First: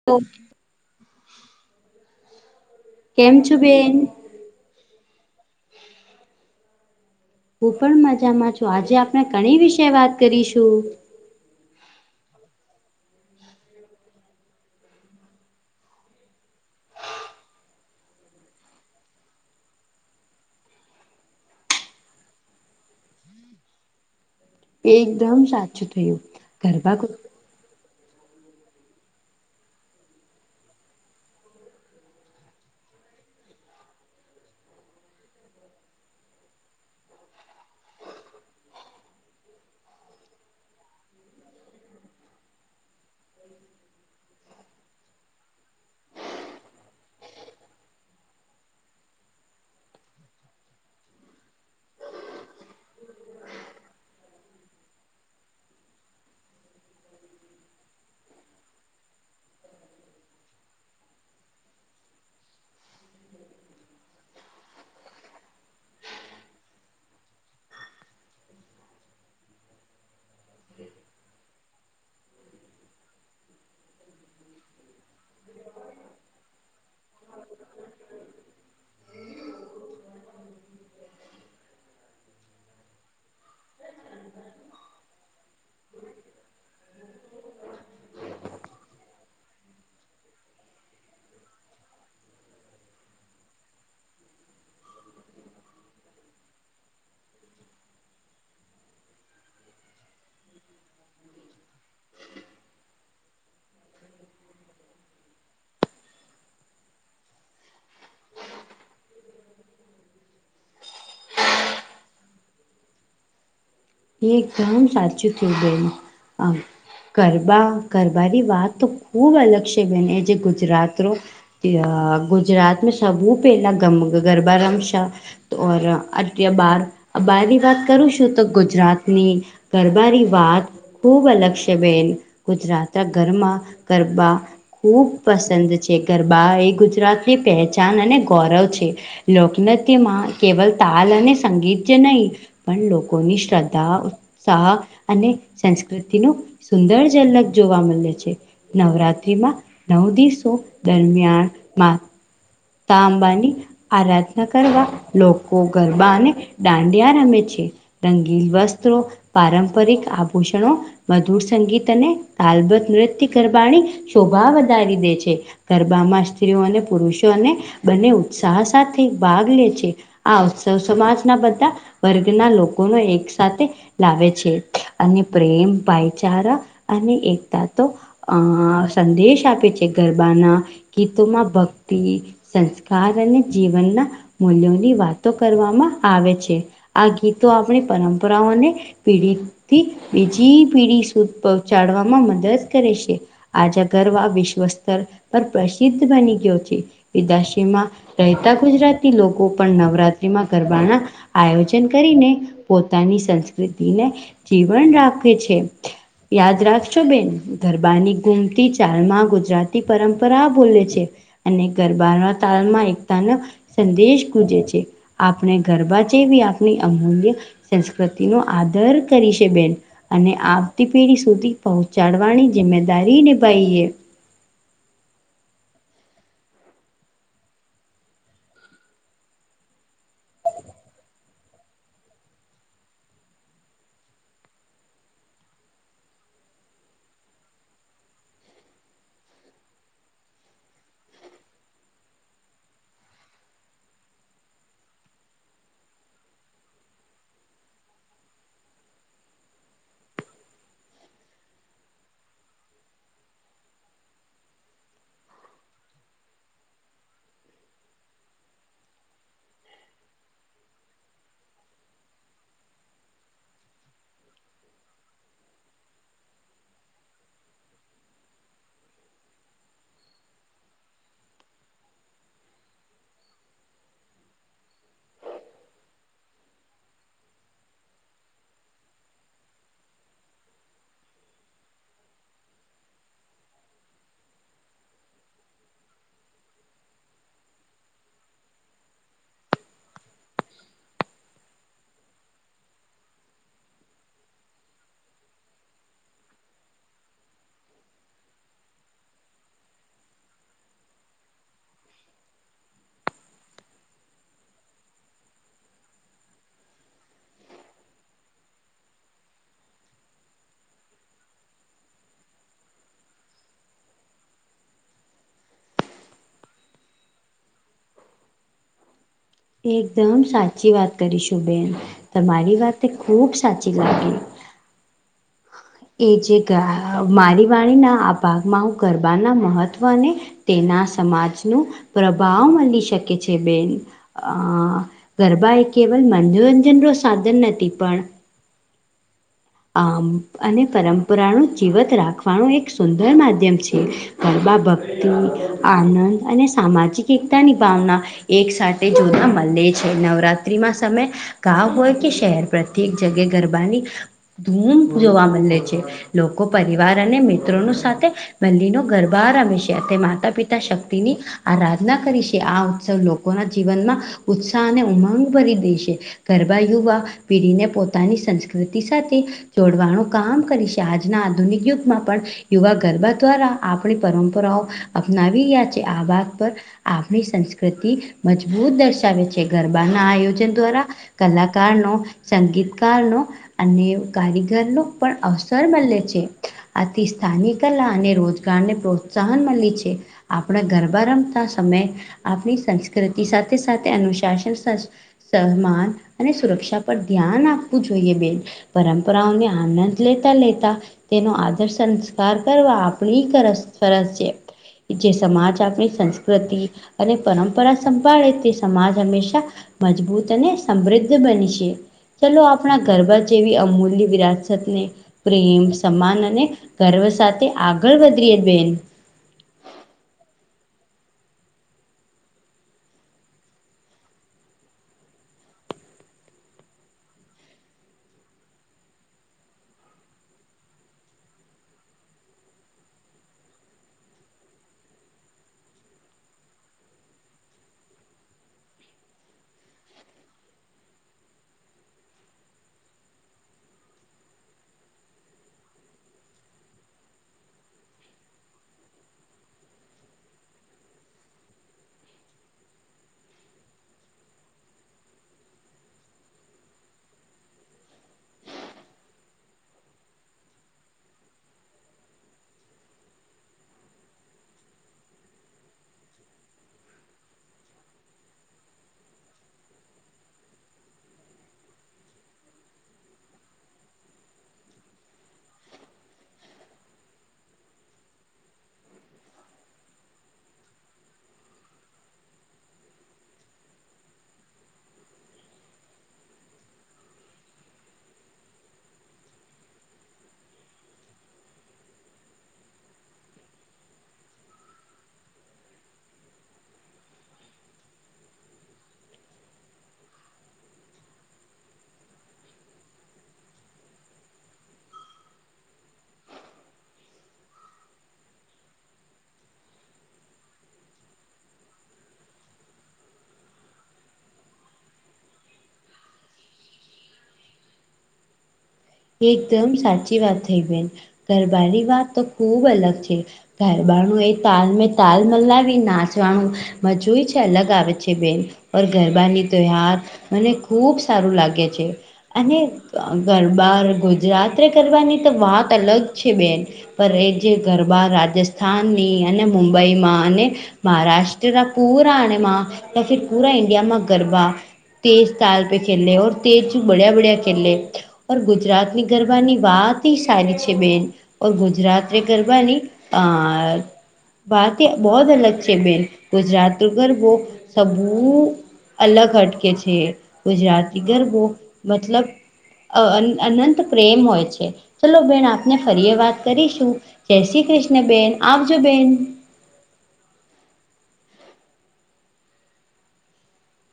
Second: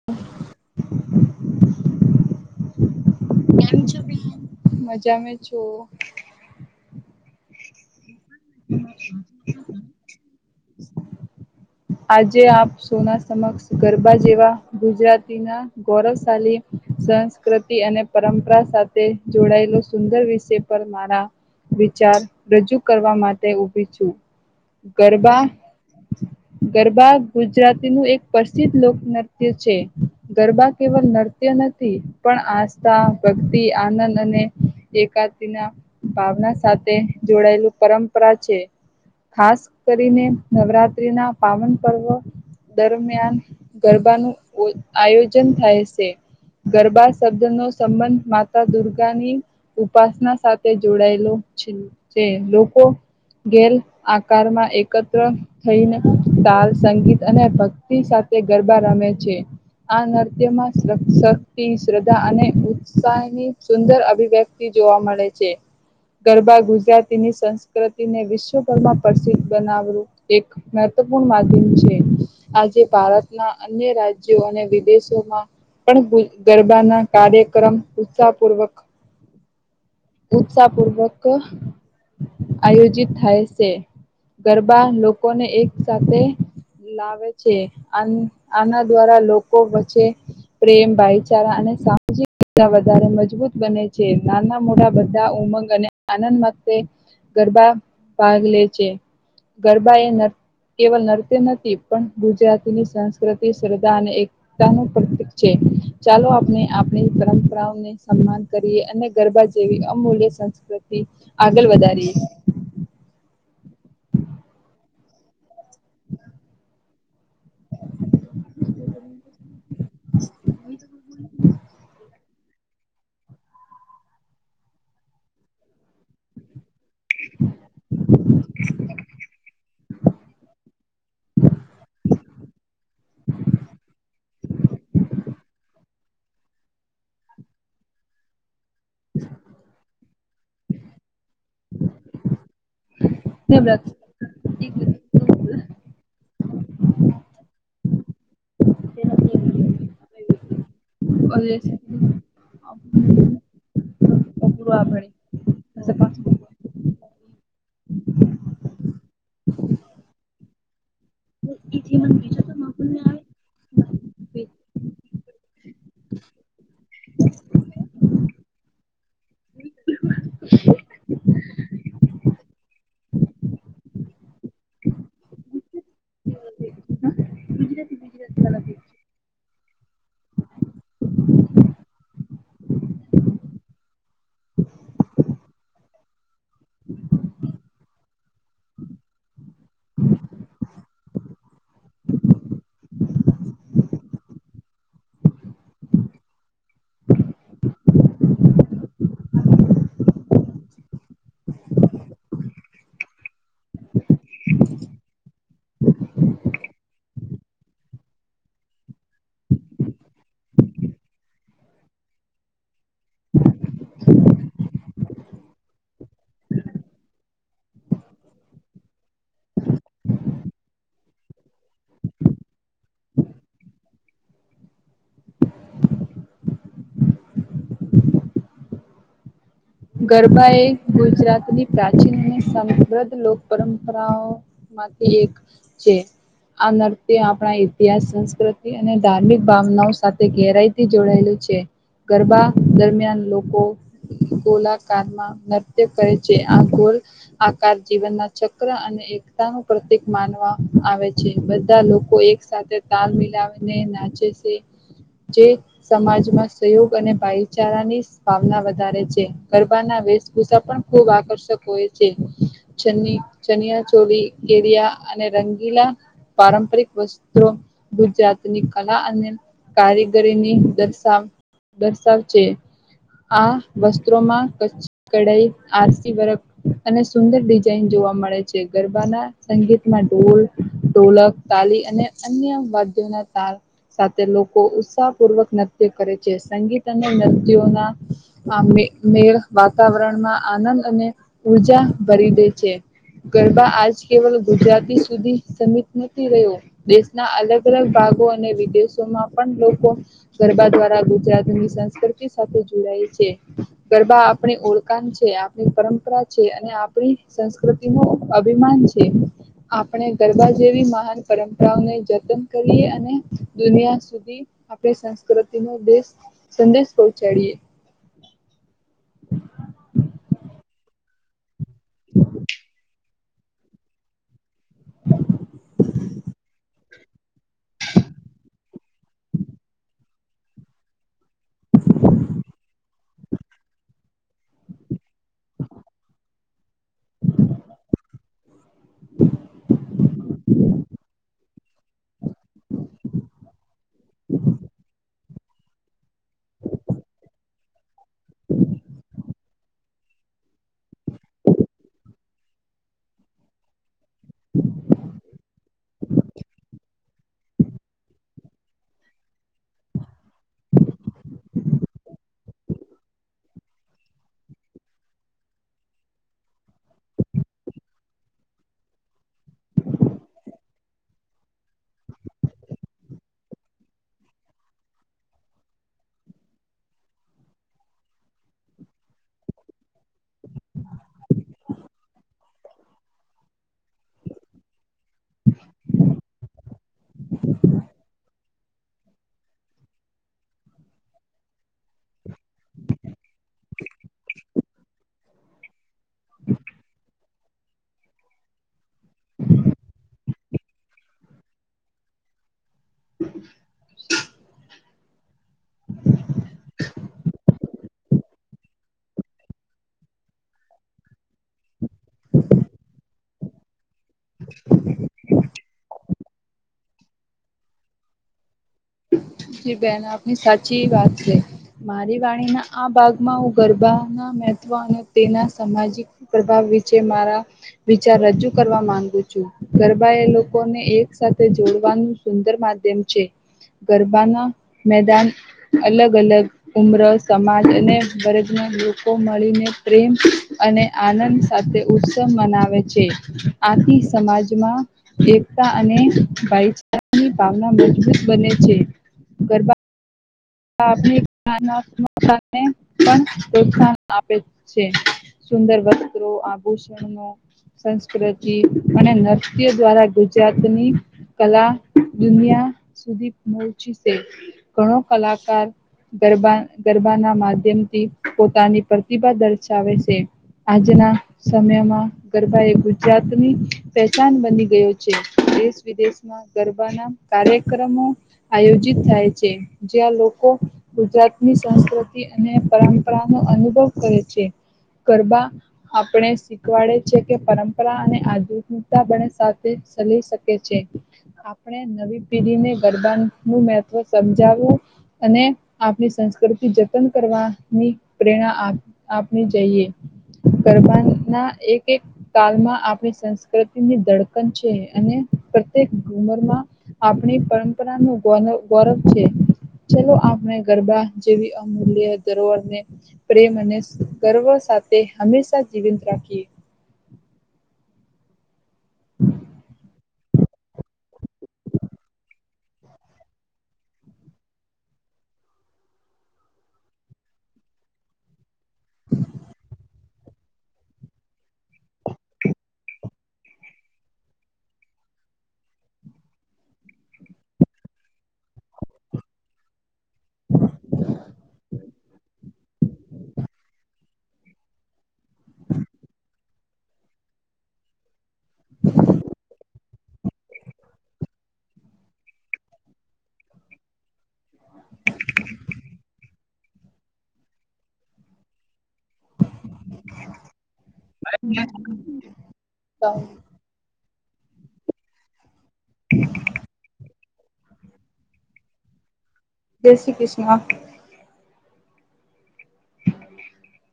[inaudible] કેમ છું બેન? મજા મે છો. હું પણ મજામાં છું, આજે આપણે કણી વિશે વાત કરીશું? આજે આપ સૌના સમક્ષ ગરબા જેવા ગુજરાતીના ગૌરવશાલી સંસ્કૃતિ અને પરંપરા સાથે જોડાયલો સુંદર વિષય પર મારા વિચાર રજૂ કરવા માટે ઉભી છું. એકદમ ગરબા સાચું થયું. ગરબા ગુજરાતીનું એક પશ્ચિત લોકનૃત્ય છે. ગરબા કેવલ નર્ત્ય નથી, પણ આસ્થા, ભક્તિ, આનંદ અને એકાકીના ભાવના સાથે જોડાયેલું પરંપરા છે. ખાસ કરીને નવરાત્રીના પાવન પર્વ દરમિયાન ગરબાનું ઓ આયોજન થાય છે. ગરબા શબ્દનો સંબંધ માતા દુર્ગાની ઉપાસના સાથે જોડાયેલો છે. ચે લોકો ગેલ આકારમાં એકત્ર થઈને તાલ, સંગીત અને ભક્તિ સાથે ગરબા રમે છે. આ નૃત્યમાં શ શક્તિ, શ્રદ્ધા અને ઉત્સાહની સુંદર અભિવ્ય તિ જોવા મળે છે. ગરબા ગુજરાતીની સંસ્કૃતિને વિશ્વભરમાં પ્રસિદ્ધ બનાવરુ એક મા [unintelligible] માધ્યમ છે. આજે ભારતના અન્ય રાજ્યો અને વિદેશોમાં પણ ભુ ગરબાના કાર્યક્રમ ઉત્સાહપૂર્વક ઉત્સાહપૂર્વક આયોજિત થાય છે, ગરબા લોકોને એક સાથે લાવે છે, આન આના દ્વારા લોકો વચ્ચે પ્રેમ, ભાઈચારા અને સામાજિ વધારે મજબૂત બને છે, નાના મોડા બધા ઉમંગ અને આનંદ માટે ગરબા ભાગ લે છે, ગરબા એ ન કેવલ નર્ત્ય નથી પણ ગુજરાતીની સંસ્કૃતિ, શ્રદ્ધા અને એ તા નું પ્રતિક છે, ચાલો આપણે આપણી પરંપરાને સન્માન કરીએ અને ગરબા જેવી અમૂલ્ય સંસ્કૃતિ આગળ વધારીએ એકદમ સાચું થયું બેન અ ગરબા, ગરબાની વાત તો ખૂબ અલગ છે, બને એ જે ગુજરાતરો તે આ ગુજરાત સબું પહેલા ગમ ગરબા રમ શય તો અટ્ય બાર બારની વાત કરું છું તો ગુજરાતની ગ ગરબાની વાત ખૂબ અલગ છે, બેન ગુજરાતના ઘરમાં ગરબા ખુબ પસંદ છે, ગરબા એ ગુજરાતી પહેચાન અને ગૌરવ છે. લોકનત્યમાં કેવલ તાલ અને સંગીતય નહીં પણ લોકોની શ્રદ્ધા ઉત્સાહ અને સંસ્કૃતિનુ સુંદર ઝલક જોવા મલે છે. નવરાત્રીમાં નવ દિવસો દરમિયાન મા તાંબાની આપણે આરાધના કરવા લોકો ગરબાને ડાડિયા રમે છે, રંગીલ વસ્ત્રો પારંપરિક આભૂષણો મધુર સંગીત અને તાલબત નૃત્ય ગરબાણી શોભા વધારી દે છે, ગરબામાં સ્ત્રીઓને [unintelligible] બંને ઉત્સાહ સાથે ભાગ લે છે. આ ઉત્સવ સમાજના બધા વર્ગના લોકોનો એક સાથે લાવે છે, અને પ્રેમ, ભાઈચારા અને એ તાતો અ સંદેશ આપે છે, ગરબાના ગીતમાં ભ તી સંસ્કાર અને જીવનના મૂલ્યોની વાતો કરવામાં આવે છે. આ ગીતો આપણી પરંપરાઓને પીડી થી બીજી પીઢી સુ પહોંચાડવામાં મદદ કરે છે. આજા ગરવ વિશ્વ સ્તર પર પ્રસિદ્ધ બની ગયો છે, વિદશીમાં રહેતા ગુજરાતી લોકો પણ નવરાત્રીમાં ગરબાના આયોજન કરીને પોતાની સંસ્કૃતિને જીવન રાખે છે. યાદ રાખશો બેન ગરબાની ગુમતી ચાલમાં ગુજરાતી પરંપરા બોલે છે. અને ગરબા ના તાલમાં એકતાનો સંદેશ ગૂજે છે. આપણે ગરબા જેવી આપણી અમૂલ્ય સંસ્કૃતિ નો આદર કરી છે બેન અને આવતી પેઢી સુધી પહોંચાડવાની જિમ્મેદારી નિભાઈએ. ગરબા એ ગુજરાતની પ્રાચીન અને સમપ્રધ લોક પરંપરાઓ માંથી એક છે. આ નર્ત્ય આપણા ઇતિહાસ સંસ્કૃતિ અને ધાર્મિક ભાવનાઓ સાથે ઘેરાય થી જોડાયેલું છે ગરબા દરમિયાન લોકો ગોળાકારમાં નૃત્ય કરે છે આમ ગોલ આકાર જીવનના ચક્ર અને એકતા નું પ્રતિક માનવા આવે છે બધા લોકો એક સાથે તાલ મિલાવીને નાચે છે. જે સમાજમાં સહયોગ અને ભાઈચારા ની ભાવના વધારે છે. ગરબાના વેશભૂષા પણ ખૂબ આકર્ષક હોય છે. ચની ચનિયા ચોલી ધેરિયા અને રંગીલા પારંપરિક વસ્ત્રો ગુજરાતની કલા અને કારીગરીની દર્શાવ દર્શાવ છે આ વ સ્ત્રોમાં કચ્છી કઢઈ આરસી વર્ક અને સુંદર ડિઝાઇનજોવા મળે છે ગરબાના સંગીતમાં ઢોલ ઢોલક તાલી અને અન્ય વાદ્યોના તાર સાથે લોકો ઉત્સાહ પૂર્વક નૃત્ય કરે છે સંગીત અને નૃત્યોના આ મેળ વાતાવરણમાં આનંદ અને ઉર્જા ભરી દે છે. ગરબા આજ કેવલ ગુજરાતી સુધી સમિત નથી રહ્યો દેશના અલગ અલગ ભાગો અને વિદેશોમાં પણ લોકો ગરબા દ્વારા ગુજરાતની સંસ્કૃતિ સાથે જોડાય છે. ગરબા આપણી ઓળખાણ છે આપણી પરંપરા છે અને આપણી સંસ્કૃતિ નું અભિમાન છે. આપણે ગરબા જેવી મહાન પરંપરાઓને જતન કરીએ અને દુનિયા સુધી આપણી સંસ્કૃતિ નો દેશ સંદેશ પહોંચાડીએ એકદમ સાચી વાત કરીશું બેેન તમારી વાત એ ખુબ સાચી લાગી. [inaudible] એ જે ગ્રા મારી વાણીના આ ભાગમાં હું ગરબાના મહત્ત્વને તેના સમાજ નું પ્રભાવ મલી શકે છે બેન ગરબા એ કેવલ મનોરંજન નો સાધન નથી પણ આમ અને પરંપરા નો જીવંત રાખવાનું એક સુંદર માધ્યમ છે. ગરબા ભક્તિ આનંદ અને સામાજિક એકતાની ભાવના એક સાથે જોતા મલે છે નવરાત્રત્રી માં સમય ગાવ હોય કે શહેર પ્રત્યેક જગ્યે ગરબાની ધૂમ જોવા મલે છે. લોકો પરિવાર અને મિત્રોનો સાથે મલ્લીનો ગરબા રમે છે તે માતા પિતા શક્તિની આરાધના કરી છે આ ઉત્સવ લોકોના જીવનમાં ઉત્સાહ અને ઉમંગ ભરી દે છે. ગરબા યુવા પીઢીને પોતાની સંસ્કૃતિ સાથે જોડવાણું કામ કરી શે આજના આધુનિક યુગમાં પણ યુવા ગરબા દ્વારા આપણી પરંપરાઓ અપનાવી રહ્યા છે આ વાત પર આપણી સંસ્કૃતિ મજબૂત દર્શાવે છે ગરબાના આયોજન દ્વારા કલાકાર નો સંગીતકાર નો અને કારીગર નો પણ અવસર મલે છે. આથી સ્થાાનિક કલા અને રોજગારને પ્રોત્સાહન મલી છે. આપણા ગરબા રમતા સમયે આપણી સંસ્કૃતિ સાથે સાથે અનુશાસન સહમાન અને સુરક્ષા પર ધ્યાન આપવું જોઈએ બેન. પરંપરાઓને આનંદ લેતા લેતા તેનો આદર સંસ્કાર કરવા આ આપણી ફરસ ફરઝ છે જે સમાજ આપણી સંસ કૃતિ અને પરંપરા સંભાળે તે સમાજ હંમેશા મજબૂત અને સમૃદ્ધ બનીશે ચલો આપણા ગરબા જેવી અમૂલ્ય વિરાસતને પ્રેમ સમાન અને ગર્વ સાથે આગળ વધીએ બેન. જી બેન આપની સાચી વાત છે. મારી વાણીના આ ભાગમાં હું ગરબાના મહત્વ અને તેના સામાજિક પ્રભાવ વિશેે મારા વિચાર રજૂ કરવા માંગુ છું. ગરબા એ લોકોને એક સાથે જોડવાનું સુંદર માધ્યમ છે. બારના મેદાન અલગ અલગ ઉમ્ર સમાજ અને [unintelligible] લોકો મળીને પ્રેમ અને આનંદ સાથે ઉત્સવ મનાવે છે આથી સમાજમાં એકતા અને ભાઈચારાની ભાવના મજબૂત બને છે ગરબા પણ પ્રોત્સાહન આપે છે. સુંદર વસ્ત્રો આભૂષણ નો સંસ્કૃતિ અને નૃત્ય દ્વારા ગુજરાતની કલા દુનિયા સુધી પહચી છે ઘણો કલાકાર ગરબા ગરબાના માધ્યમથી પોતાની પ્રતિભા દર્શાવે છે. આજના સમયમાં ગરબા એ ગુજરાતની પહેચાન બની ગયું છે દેશ વિદેશમાં ગરબા ના કાર્યક્રમો આયોજિત થાય છે. જ્યાં લોકો ગુજરાતની સંસ્કૃતિ અને પરંપરા નો અનુભવ કરે છે. ગરબા આપણે શીખવાડે છે કે પરંપરા અને આધુનિકતા બને સાથે ચલી શકે છે. આપણે નવી પેઢીને ગરબાનું મહત્ત્વ સમજાવવું અને આપણી સંસ્કૃતિ જતન કરવાની પ્રેરણા આપ આપણે જઈએ ગરબા ના એક એક કાલમાં આપણી સંસ્કૃતિની ધડકન છે અને પ્રત્યેક ઉમરમાં આપણી પરંપરા નું ગૌ ગૌરવ છે. ચાલલો આપણે ગરબા જેવી અમૂલ્ય ધરોરને પ્રેમ અને ગર્વ સાથે હંમેશા જીવંત રાખીએ. એકદમ સાચી વાત થઈ બેન ગરબા ની વાત તો ખુબ અલગ છે. ઘરબાણું એ તાલ તાલ મલાવી નાચવાનુંું મજું છે અલગ આવે છે બેન પર ગરબા ન તહાર મને ખૂબ સારું લાગે છે અને ગ બાર ગુજરાત કરવાની તો વાત અલગ છે બેન. પર એ જે ગરબા રાજસ્થાનની અને મુંબઈમાં અને મહારાષ્ટ્રના પૂરા હમાં ત પૂરા ઈન્ડિયામાં ગરબા તેજ તાલ પે ખેલે ર તેજ બળયા બળયા ખલે ગુજરાતની ગરબાની વાતી એ સારી છે બેન. ઔર ગુજરાત્રી ગરબાની અહ વાકેય બહોત અલગ છે બહેન. ગુજરાતીયો ગરબો સબુ અલગ હટકે છે. ગુજરાતી ગરબો મતલબ અહ અન અનંત પ્રેમ હોય છે. ચલો બહેન આપને ફરીએ વાત કરીશું. જય શ્રી કૃષ્ણ બેન. આવજો બેન. જય શ્રી કૃષ્ણ. [inaudible]